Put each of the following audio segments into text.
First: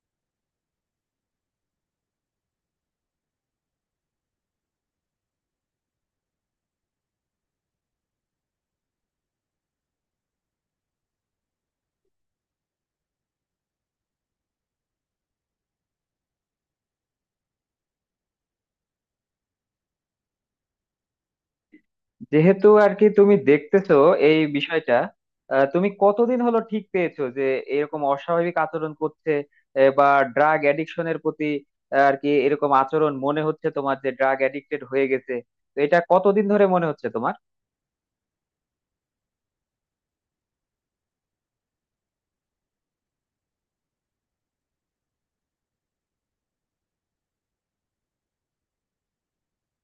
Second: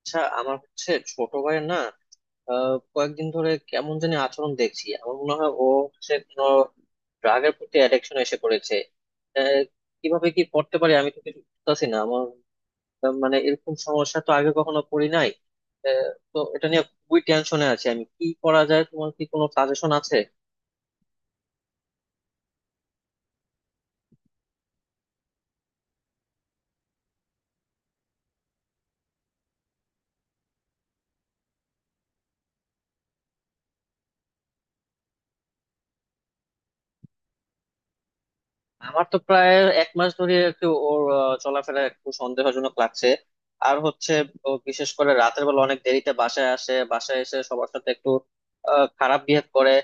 আচ্ছা আমার হচ্ছে ছোট ভাইয়ের না কয়েকদিন ধরে কেমন জানি আচরণ দেখছি আমার মনে হয় ও হচ্ছে কোনো ড্রাগের প্রতি অ্যাডিকশন এসে পড়েছে। আহ, কিভাবে কি করতে পারি আমি তো কিছু বুঝতেছি না আমার মানে এরকম সমস্যা তো আগে কখনো পড়ি নাই। তো এটা নিয়ে খুবই টেনশনে আছি আমি কি করা যায় তোমার কি কোনো সাজেশন আছে? যেহেতু আর কি তুমি দেখতেছো এই বিষয়টা, তুমি কতদিন হলো ঠিক পেয়েছো যে এরকম অস্বাভাবিক আচরণ করছে? বা ড্রাগ অ্যাডিকশনের প্রতি, আর কি এরকম আচরণ মনে হচ্ছে তোমার যে ড্রাগ অ্যাডিক্টেড হয়ে গেছে? তো এটা কতদিন ধরে মনে হচ্ছে তোমার? আমার তো প্রায় এক মাস ধরে একটু ওর চলাফেরা একটু সন্দেহজনক লাগছে আর হচ্ছে ও বিশেষ করে রাতের বেলা অনেক দেরিতে বাসায় আসে বাসায় এসে সবার সাথে একটু খারাপ বিহেভ করে।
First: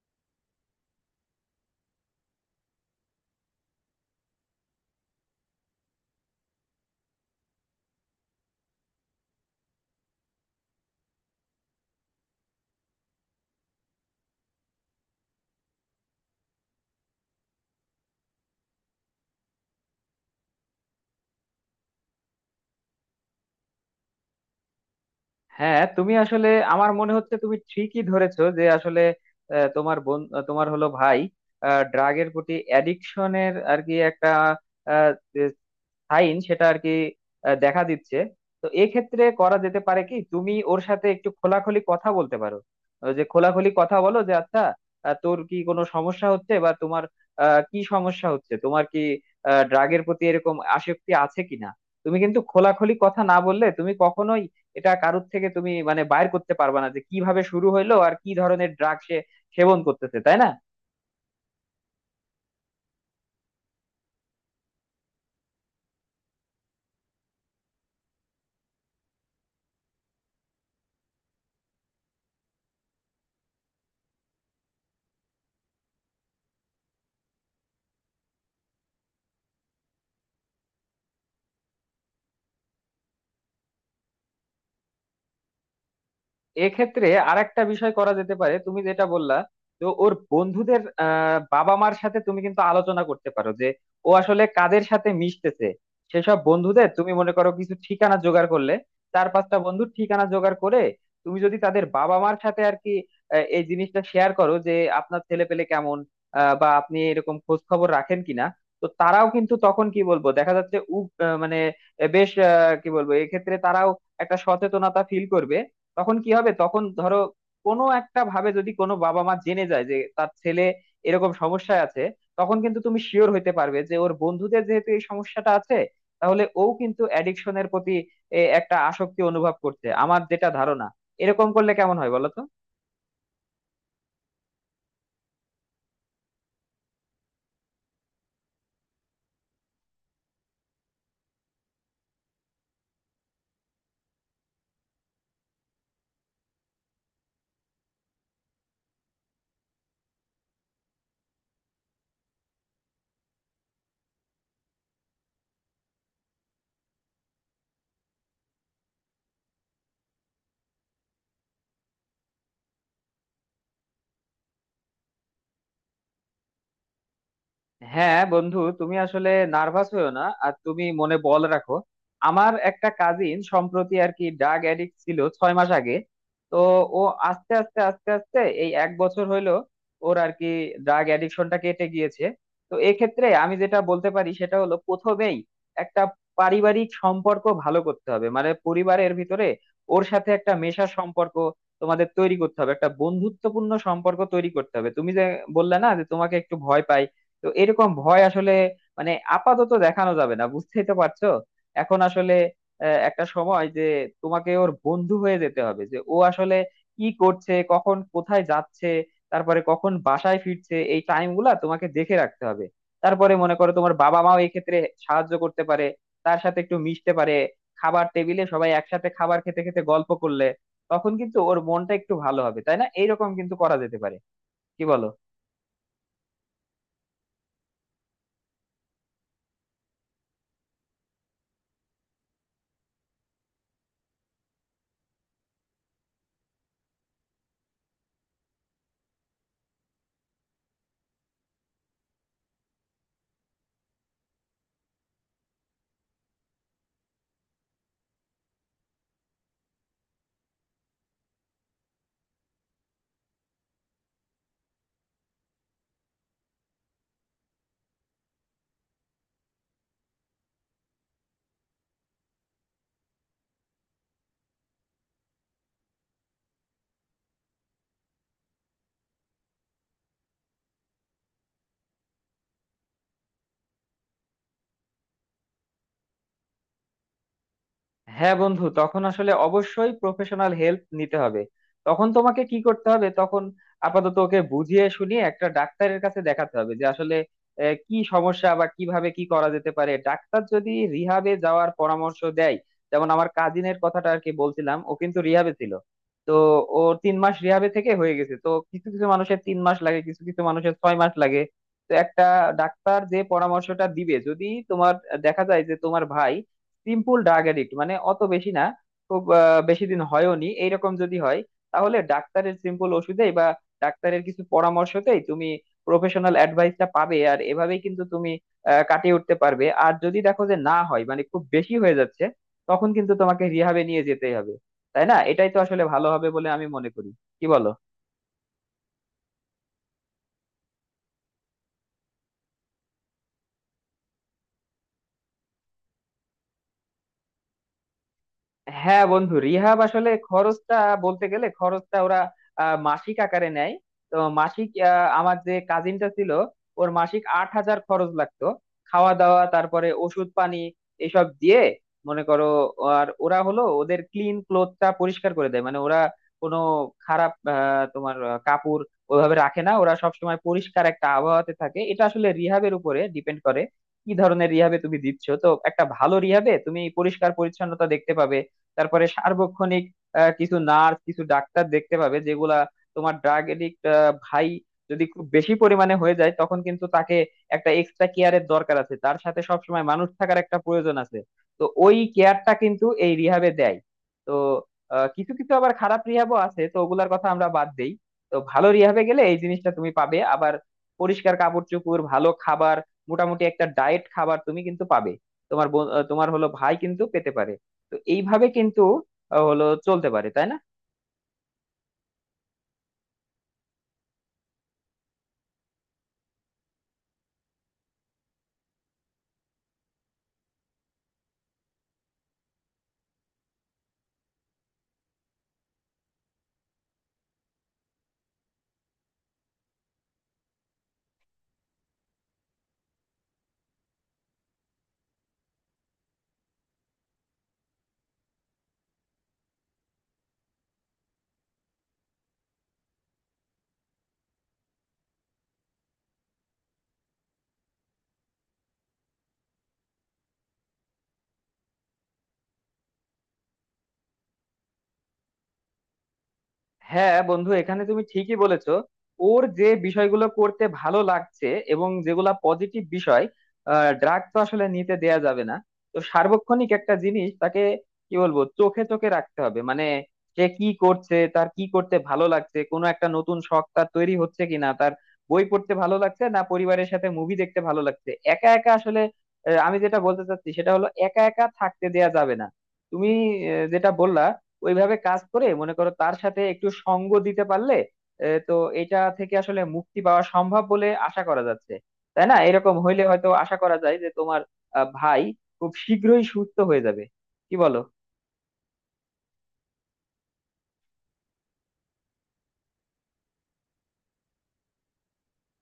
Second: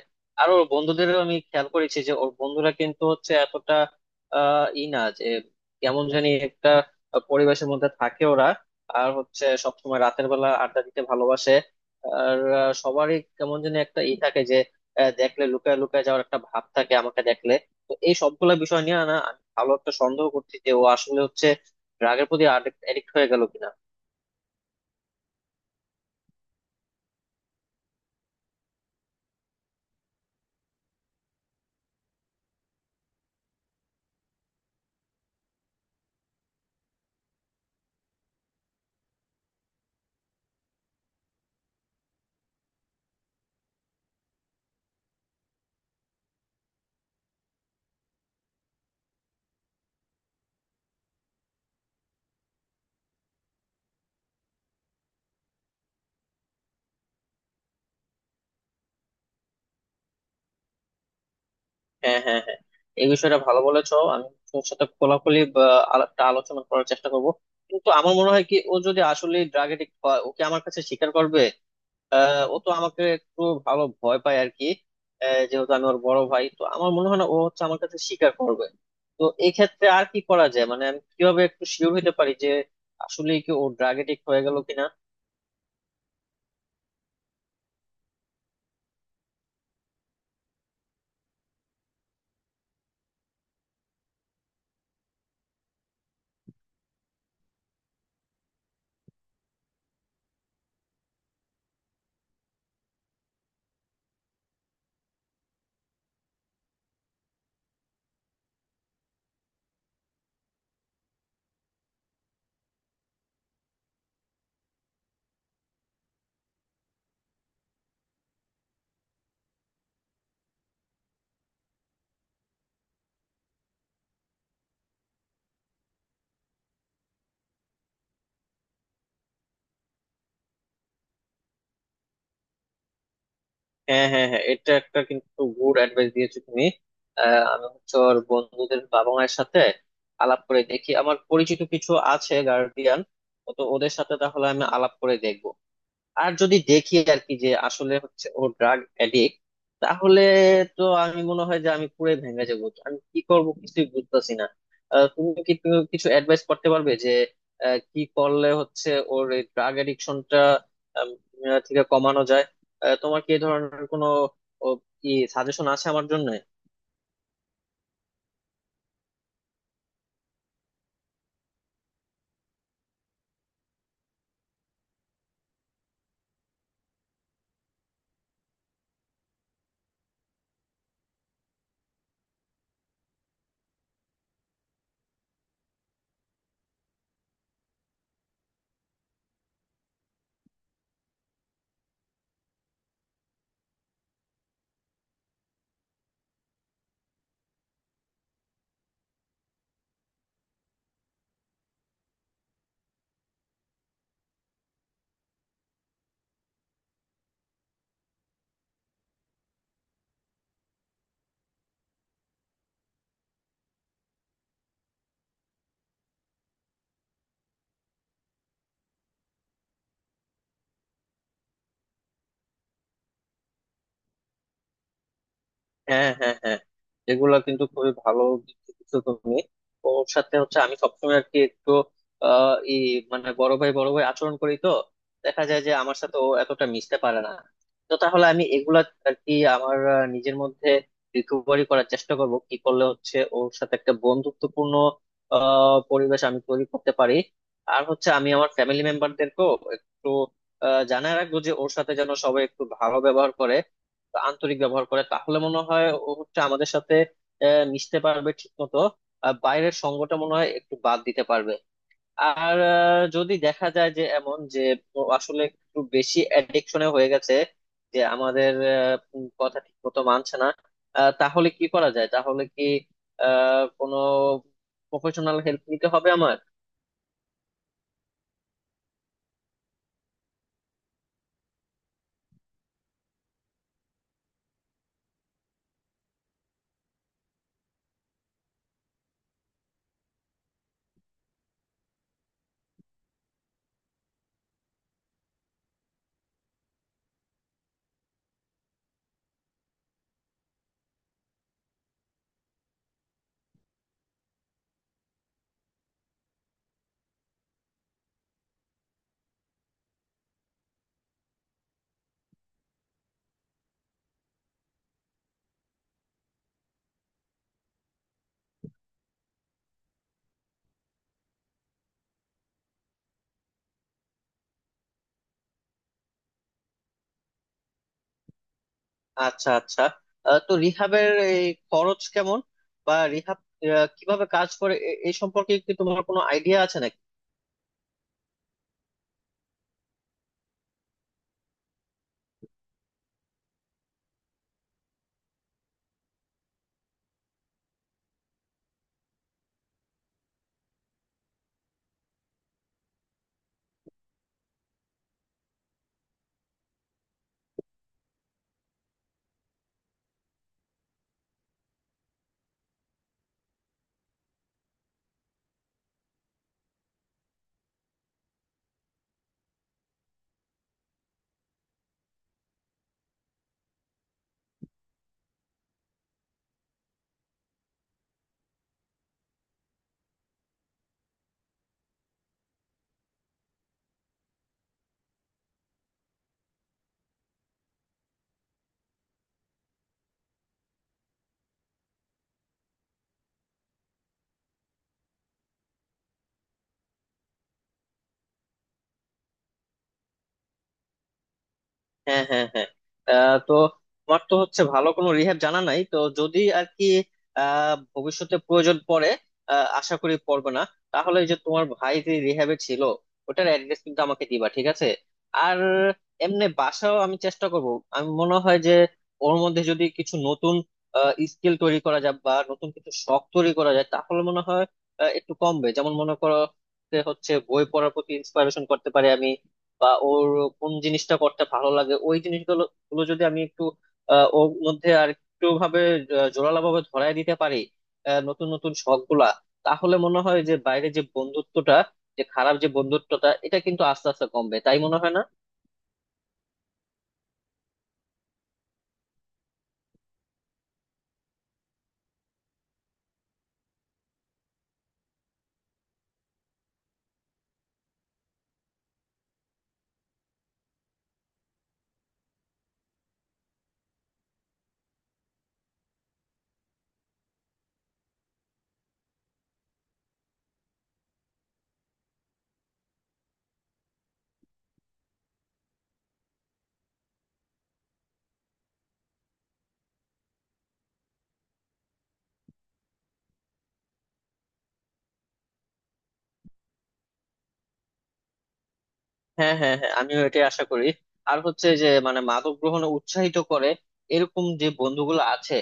আর ওর বন্ধুদেরও আমি খেয়াল করেছি যে ওর বন্ধুরা কিন্তু হচ্ছে এতটা আহ ই না যে কেমন জানি একটা পরিবেশের মধ্যে থাকে ওরা আর হচ্ছে সবসময় রাতের বেলা আড্ডা দিতে ভালোবাসে। আর সবারই কেমন জানি একটা ই থাকে যে দেখলে লুকায় লুকায় যাওয়ার একটা ভাব থাকে আমাকে দেখলে। তো এই সবগুলা বিষয় নিয়ে না আমি ভালো একটা সন্দেহ করছি যে ও আসলে হচ্ছে ড্রাগের প্রতি অ্যাডিক্ট হয়ে গেল কিনা। হ্যাঁ, তুমি আসলে, আমার মনে হচ্ছে তুমি ঠিকই ধরেছো যে আসলে আহ, তোমার বোন আহ, তোমার হলো ভাই ড্রাগের প্রতি অ্যাডিকশনের আর কি একটা সাইন, সেটা আর কি দেখা দিচ্ছে। তো এক্ষেত্রে করা যেতে পারে কি, তুমি ওর সাথে একটু খোলাখুলি কথা বলতে পারো। ওই যে খোলাখুলি কথা বলো যে আচ্ছা, তোর কি কোনো সমস্যা হচ্ছে বা তোমার কি সমস্যা হচ্ছে, তোমার কি ড্রাগের প্রতি এরকম আসক্তি আছে কিনা। তুমি কিন্তু খোলাখুলি কথা না বললে তুমি কখনোই এটা কারোর থেকে তুমি মানে বাইর করতে পারবা না যে কিভাবে শুরু হইলো আর কি ধরনের ড্রাগ সে সেবন করতেছে, তাই না? হ্যাঁ, হ্যাঁ, হ্যাঁ, এই বিষয়টা ভালো বলেছো আমি তোর সাথে খোলাখুলি বা আলাপটা আলোচনা করার চেষ্টা করব কিন্তু আমার মনে হয় কি ও যদি আসলে ড্রাগ এডিক্ট হয় ওকে আমার কাছে স্বীকার করবে। ও তো আমাকে একটু ভালো ভয় পায় আর কি। যেহেতু আমি ওর বড় ভাই তো আমার মনে হয় না ও হচ্ছে আমার কাছে স্বীকার করবে। তো এই ক্ষেত্রে আর কি করা যায় মানে আমি কিভাবে একটু শিওর হতে পারি যে আসলে কি ও ড্রাগ এডিক্ট হয়ে গেল কিনা? এক্ষেত্রে আরেকটা বিষয় করা যেতে পারে, তুমি যেটা বললা। তো ওর বন্ধুদের বাবা মার সাথে তুমি কিন্তু আলোচনা করতে পারো যে ও আসলে কাদের সাথে মিশতেছে। সেসব বন্ধুদের তুমি মনে করো কিছু ঠিকানা জোগাড় করলে, চার পাঁচটা বন্ধুর ঠিকানা জোগাড় করে তুমি যদি তাদের বাবা মার সাথে আর কি এই জিনিসটা শেয়ার করো যে আপনার ছেলে পেলে কেমন, বা আপনি এরকম খোঁজ খবর রাখেন কিনা। তো তারাও কিন্তু তখন কি বলবো, দেখা যাচ্ছে মানে বেশ কি বলবো, এক্ষেত্রে তারাও একটা সচেতনতা ফিল করবে। তখন কি হবে, তখন ধরো কোনো একটা ভাবে যদি কোনো বাবা মা জেনে যায় যে তার ছেলে এরকম সমস্যায় আছে, তখন কিন্তু তুমি শিওর হইতে পারবে যে ওর বন্ধুদের যেহেতু এই সমস্যাটা আছে, তাহলে ও কিন্তু অ্যাডিকশনের প্রতি একটা আসক্তি অনুভব করছে, আমার যেটা ধারণা। এরকম করলে কেমন হয় বলো তো? হ্যাঁ, হ্যাঁ, হ্যাঁ, এটা একটা কিন্তু গুড অ্যাডভাইস দিয়েছো তুমি। আমি হচ্ছে ওর বন্ধুদের বাবা মায়ের সাথে আলাপ করে দেখি আমার পরিচিত কিছু আছে গার্ডিয়ান তো ওদের সাথে তাহলে আমি আলাপ করে দেখবো। আর যদি দেখি আর কি যে আসলে হচ্ছে ও ড্রাগ অ্যাডিক্ট তাহলে তো আমি মনে হয় যে আমি পুরো ভেঙে যাবো তো আমি কি করব কিছুই বুঝতেছি না। তুমি কি তুমি কিছু অ্যাডভাইস করতে পারবে যে কি করলে হচ্ছে ওর এই ড্রাগ অ্যাডিকশনটা থেকে কমানো যায়? তোমার কি এই ধরনের কোনো ও, কি সাজেশন আছে আমার জন্য? হ্যাঁ বন্ধু, তুমি আসলে নার্ভাস হয়েও না, আর তুমি মনে বল রাখো। আমার একটা কাজিন সম্প্রতি আর কি ড্রাগ অ্যাডিক্ট ছিল 6 মাস আগে। তো ও আস্তে আস্তে আস্তে আস্তে এই 1 বছর হইলো ওর আর কি ড্রাগ অ্যাডিকশনটা কেটে গিয়েছে। তো এক্ষেত্রে আমি যেটা বলতে পারি সেটা হলো, প্রথমেই একটা পারিবারিক সম্পর্ক ভালো করতে হবে, মানে পরিবারের ভিতরে ওর সাথে একটা মেশার সম্পর্ক তোমাদের তৈরি করতে হবে, একটা বন্ধুত্বপূর্ণ সম্পর্ক তৈরি করতে হবে। তুমি যে বললে না যে তোমাকে একটু ভয় পাই, তো এরকম ভয় আসলে মানে আপাতত দেখানো যাবে না, বুঝতেই তো পারছো। এখন আসলে একটা সময় যে তোমাকে ওর বন্ধু হয়ে যেতে হবে যে ও আসলে কি করছে, কখন কোথায় যাচ্ছে, তারপরে কখন বাসায় ফিরছে, এই টাইম গুলা তোমাকে দেখে রাখতে হবে। তারপরে মনে করো তোমার বাবা মাও এই ক্ষেত্রে সাহায্য করতে পারে, তার সাথে একটু মিশতে পারে। খাবার টেবিলে সবাই একসাথে খাবার খেতে খেতে গল্প করলে তখন কিন্তু ওর মনটা একটু ভালো হবে, তাই না? এইরকম কিন্তু করা যেতে পারে, কি বলো? হ্যাঁ, হ্যাঁ, হ্যাঁ, এগুলা কিন্তু খুবই ভালো বুদ্ধি দিছো তুমি। ওর সাথে হচ্ছে আমি সবসময় আর কি একটু আহ ই মানে বড় ভাই বড় ভাই আচরণ করি তো দেখা যায় যে আমার সাথে ও এতটা মিশতে পারে না। তো তাহলে আমি এগুলা আর কি আমার নিজের মধ্যে রিকভারি করার চেষ্টা করব কি করলে হচ্ছে ওর সাথে একটা বন্ধুত্বপূর্ণ পরিবেশ আমি তৈরি করতে পারি। আর হচ্ছে আমি আমার ফ্যামিলি মেম্বারদেরকেও একটু জানায় রাখবো যে ওর সাথে যেন সবাই একটু ভালো ব্যবহার করে আন্তরিক ব্যবহার করে তাহলে মনে হয় ও হচ্ছে আমাদের সাথে মিশতে পারবে ঠিক মতো আর বাইরের সঙ্গটা মনে হয় একটু বাদ দিতে পারবে। আর যদি দেখা যায় যে এমন যে ও আসলে একটু বেশি অ্যাডিকশনে হয়ে গেছে যে আমাদের কথা ঠিক মতো মানছে না তাহলে কি করা যায় তাহলে কি কোনো প্রফেশনাল হেল্প নিতে হবে আমার? হ্যাঁ বন্ধু, তখন আসলে অবশ্যই প্রফেশনাল হেল্প নিতে হবে। তখন তোমাকে কি করতে হবে, তখন আপাতত ওকে বুঝিয়ে শুনিয়ে একটা ডাক্তারের কাছে দেখাতে হবে যে আসলে কি সমস্যা বা কিভাবে কি করা যেতে পারে। ডাক্তার যদি রিহাবে যাওয়ার পরামর্শ দেয়, যেমন আমার কাজিনের কথাটা আর কি বলছিলাম, ও কিন্তু রিহাবে ছিল। তো ও 3 মাস রিহাবে থেকে হয়ে গেছে। তো কিছু কিছু মানুষের 3 মাস লাগে, কিছু কিছু মানুষের 6 মাস লাগে। তো একটা ডাক্তার যে পরামর্শটা দিবে, যদি তোমার দেখা যায় যে তোমার ভাই সিম্পল ড্রাগ এডিক্ট, মানে অত বেশি না, খুব বেশি দিন হয়ওনি, এইরকম যদি হয়, তাহলে ডাক্তারের সিম্পল ওষুধেই বা ডাক্তারের কিছু পরামর্শতেই তুমি প্রফেশনাল অ্যাডভাইসটা পাবে, আর এভাবেই কিন্তু তুমি কাটিয়ে উঠতে পারবে। আর যদি দেখো যে না হয়, মানে খুব বেশি হয়ে যাচ্ছে, তখন কিন্তু তোমাকে রিহাবে নিয়ে যেতেই হবে, তাই না? এটাই তো আসলে ভালো হবে বলে আমি মনে করি, কি বলো? আচ্ছা, আচ্ছা, তো রিহাবের এই খরচ কেমন বা রিহাব কিভাবে কাজ করে এই সম্পর্কে কি তোমার কোনো আইডিয়া আছে নাকি? হ্যাঁ বন্ধু, রিহাব আসলে খরচটা, বলতে গেলে খরচটা ওরা মাসিক আকারে নেয়। তো মাসিক আমার যে কাজিনটা ছিল, ওর মাসিক 8,000 খরচ লাগতো, খাওয়া দাওয়া, তারপরে ওষুধ পানি, এসব দিয়ে, মনে করো। আর ওরা হলো ওদের ক্লিন ক্লোথটা পরিষ্কার করে দেয়, মানে ওরা কোনো খারাপ কাপড় ওইভাবে রাখে না, ওরা সবসময় পরিষ্কার একটা আবহাওয়াতে থাকে। এটা আসলে রিহাবের উপরে ডিপেন্ড করে কি ধরনের রিহাবে তুমি দিচ্ছ। তো একটা ভালো রিহাবে তুমি পরিষ্কার পরিচ্ছন্নতা দেখতে পাবে, তারপরে সার্বক্ষণিক কিছু নার্স কিছু ডাক্তার দেখতে পাবে, যেগুলা তোমার ড্রাগ এডিক্ট ভাই যদি খুব বেশি পরিমাণে হয়ে যায় তখন কিন্তু তাকে একটা এক্সট্রা কেয়ারের দরকার আছে, তার সাথে সবসময় মানুষ থাকার একটা প্রয়োজন আছে। তো ওই কেয়ারটা কিন্তু এই রিহাবে দেয়। তো কিছু কিছু আবার খারাপ রিহাবও আছে, তো ওগুলার কথা আমরা বাদ দেই। তো ভালো রিহাবে গেলে এই জিনিসটা তুমি পাবে। আবার পরিষ্কার কাপড় চোপড়, ভালো খাবার, মোটামুটি একটা ডায়েট খাবার তুমি কিন্তু পাবে। তোমার হলো ভাই কিন্তু পেতে পারে। তো এইভাবে কিন্তু হলো চলতে পারে, তাই না? হ্যাঁ, হ্যাঁ, হ্যাঁ, তো তোমার তো হচ্ছে ভালো কোনো রিহ্যাব জানা নাই তো যদি আর কি ভবিষ্যতে প্রয়োজন পড়ে আশা করি পড়বে না তাহলে ওই যে তোমার ভাই যে রিহ্যাবে ছিল ওটার অ্যাড্রেস কিন্তু আমাকে দিবা ঠিক আছে? আর এমনি বাসাও আমি চেষ্টা করব আমি মনে হয় যে ওর মধ্যে যদি কিছু নতুন স্কিল তৈরি করা যায় বা নতুন কিছু শখ তৈরি করা যায় তাহলে মনে হয় একটু কমবে যেমন মনে করো যে হচ্ছে বই পড়ার প্রতি ইন্সপায়ারেশন করতে পারি আমি বা ওর কোন জিনিসটা করতে ভালো লাগে ওই জিনিসগুলো গুলো যদি আমি একটু ওর মধ্যে আর একটু ভাবে জোরালো ভাবে ধরায় দিতে পারি নতুন নতুন শখ গুলা তাহলে মনে হয় যে বাইরে যে বন্ধুত্বটা যে খারাপ যে বন্ধুত্বটা এটা কিন্তু আস্তে আস্তে কমবে তাই মনে হয় না? হ্যাঁ বন্ধু, এখানে তুমি ঠিকই বলেছো। ওর যে বিষয়গুলো করতে ভালো লাগছে এবং যেগুলা পজিটিভ বিষয়, ড্রাগ তো আসলে নিতে দেয়া যাবে না। তো সার্বক্ষণিক একটা জিনিস, তাকে কি বলবো, চোখে চোখে রাখতে হবে, মানে সে কি করছে, তার কি করতে ভালো লাগছে, কোনো একটা নতুন শখ তার তৈরি হচ্ছে কিনা, তার বই পড়তে ভালো লাগছে না পরিবারের সাথে মুভি দেখতে ভালো লাগছে। একা একা আসলে আমি যেটা বলতে চাচ্ছি সেটা হলো একা একা থাকতে দেয়া যাবে না। তুমি যেটা বললা ওইভাবে কাজ করে মনে করো, তার সাথে একটু সঙ্গ দিতে পারলে তো এটা থেকে আসলে মুক্তি পাওয়া সম্ভব বলে আশা করা যাচ্ছে, তাই না? এরকম হইলে হয়তো আশা করা যায় যে তোমার ভাই খুব শীঘ্রই সুস্থ হয়ে যাবে, কি বলো? হ্যাঁ, হ্যাঁ, হ্যাঁ, আমিও এটাই আশা করি। আর হচ্ছে যে মানে মাদক গ্রহণে উৎসাহিত করে এরকম যে বন্ধুগুলো আছে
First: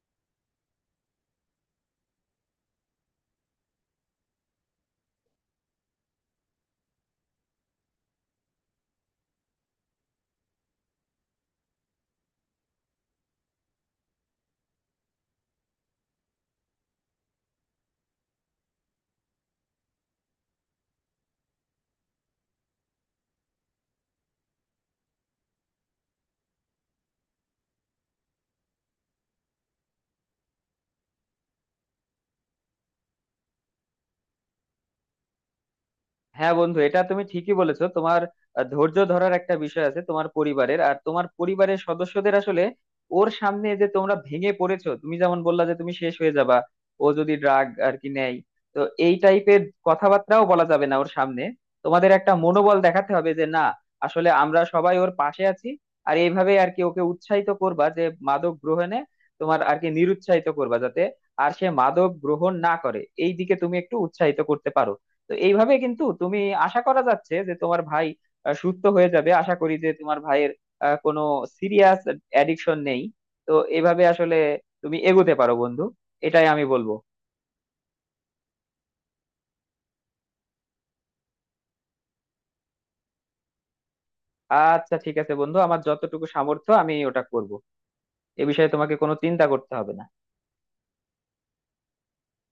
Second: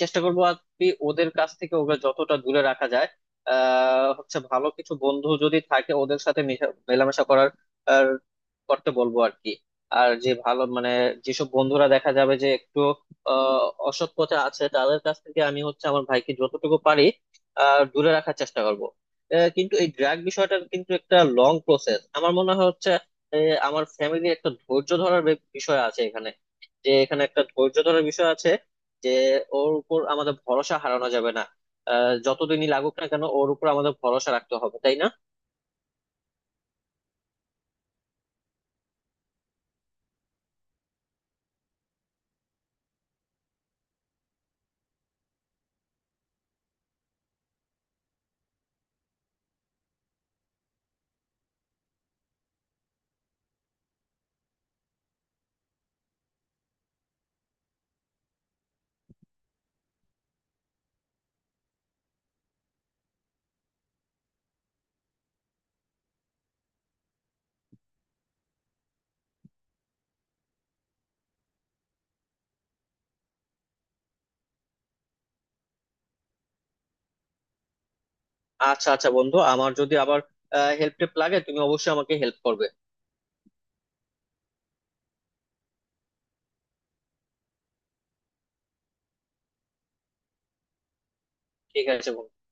চেষ্টা করবো আর কি ওদের কাছ থেকে ওকে যতটা দূরে রাখা যায়। হচ্ছে ভালো কিছু বন্ধু যদি থাকে ওদের সাথে মেলামেশা করার আর করতে বলবো আর কি। আর যে ভালো মানে যেসব বন্ধুরা দেখা যাবে যে একটু অসৎ পথে আছে তাদের কাছ থেকে আমি হচ্ছে আমার ভাইকে যতটুকু পারি দূরে রাখার চেষ্টা করবো। কিন্তু এই ড্রাগ বিষয়টা কিন্তু একটা লং প্রসেস আমার মনে হয় হচ্ছে আহ, আমার ফ্যামিলির একটা ধৈর্য ধরার বিষয় আছে এখানে যে এখানে একটা ধৈর্য ধরার বিষয় আছে যে ওর উপর আমাদের ভরসা হারানো যাবে না। যতদিনই লাগুক না কেন ওর উপর আমাদের ভরসা রাখতে হবে তাই না? হ্যাঁ বন্ধু, এটা তুমি ঠিকই বলেছো। তোমার ধৈর্য ধরার একটা বিষয় আছে, তোমার পরিবারের আর তোমার পরিবারের সদস্যদের। আসলে ওর সামনে যে তোমরা ভেঙে পড়েছো, তুমি যেমন বললা যে তুমি শেষ হয়ে যাবা ও যদি ড্রাগ আর কি নেয়, তো এই টাইপের কথাবার্তাও বলা যাবে না ওর সামনে। তোমাদের একটা মনোবল দেখাতে হবে যে না, আসলে আমরা সবাই ওর পাশে আছি। আর এইভাবে আর কি ওকে উৎসাহিত করবা যে মাদক গ্রহণে তোমার আর কি নিরুৎসাহিত করবা, যাতে আর সে মাদক গ্রহণ না করে, এই দিকে তুমি একটু উৎসাহিত করতে পারো। তো এইভাবে কিন্তু তুমি, আশা করা যাচ্ছে যে তোমার ভাই সুস্থ হয়ে যাবে। আশা করি যে তোমার ভাইয়ের কোনো সিরিয়াস অ্যাডিকশন নেই। তো এইভাবে আসলে তুমি এগোতে পারো বন্ধু, এটাই আমি বলবো। আচ্ছা, আচ্ছা বন্ধু আমার যদি আবার হেল্প টেল্প লাগে তুমি অবশ্যই আমাকে হেল্প করবে। আচ্ছা ঠিক আছে বন্ধু, আমার যতটুকু সামর্থ্য আমি ওটা করব। এ বিষয়ে তোমাকে কোনো চিন্তা করতে হবে না। ঠিক আছে বন্ধু।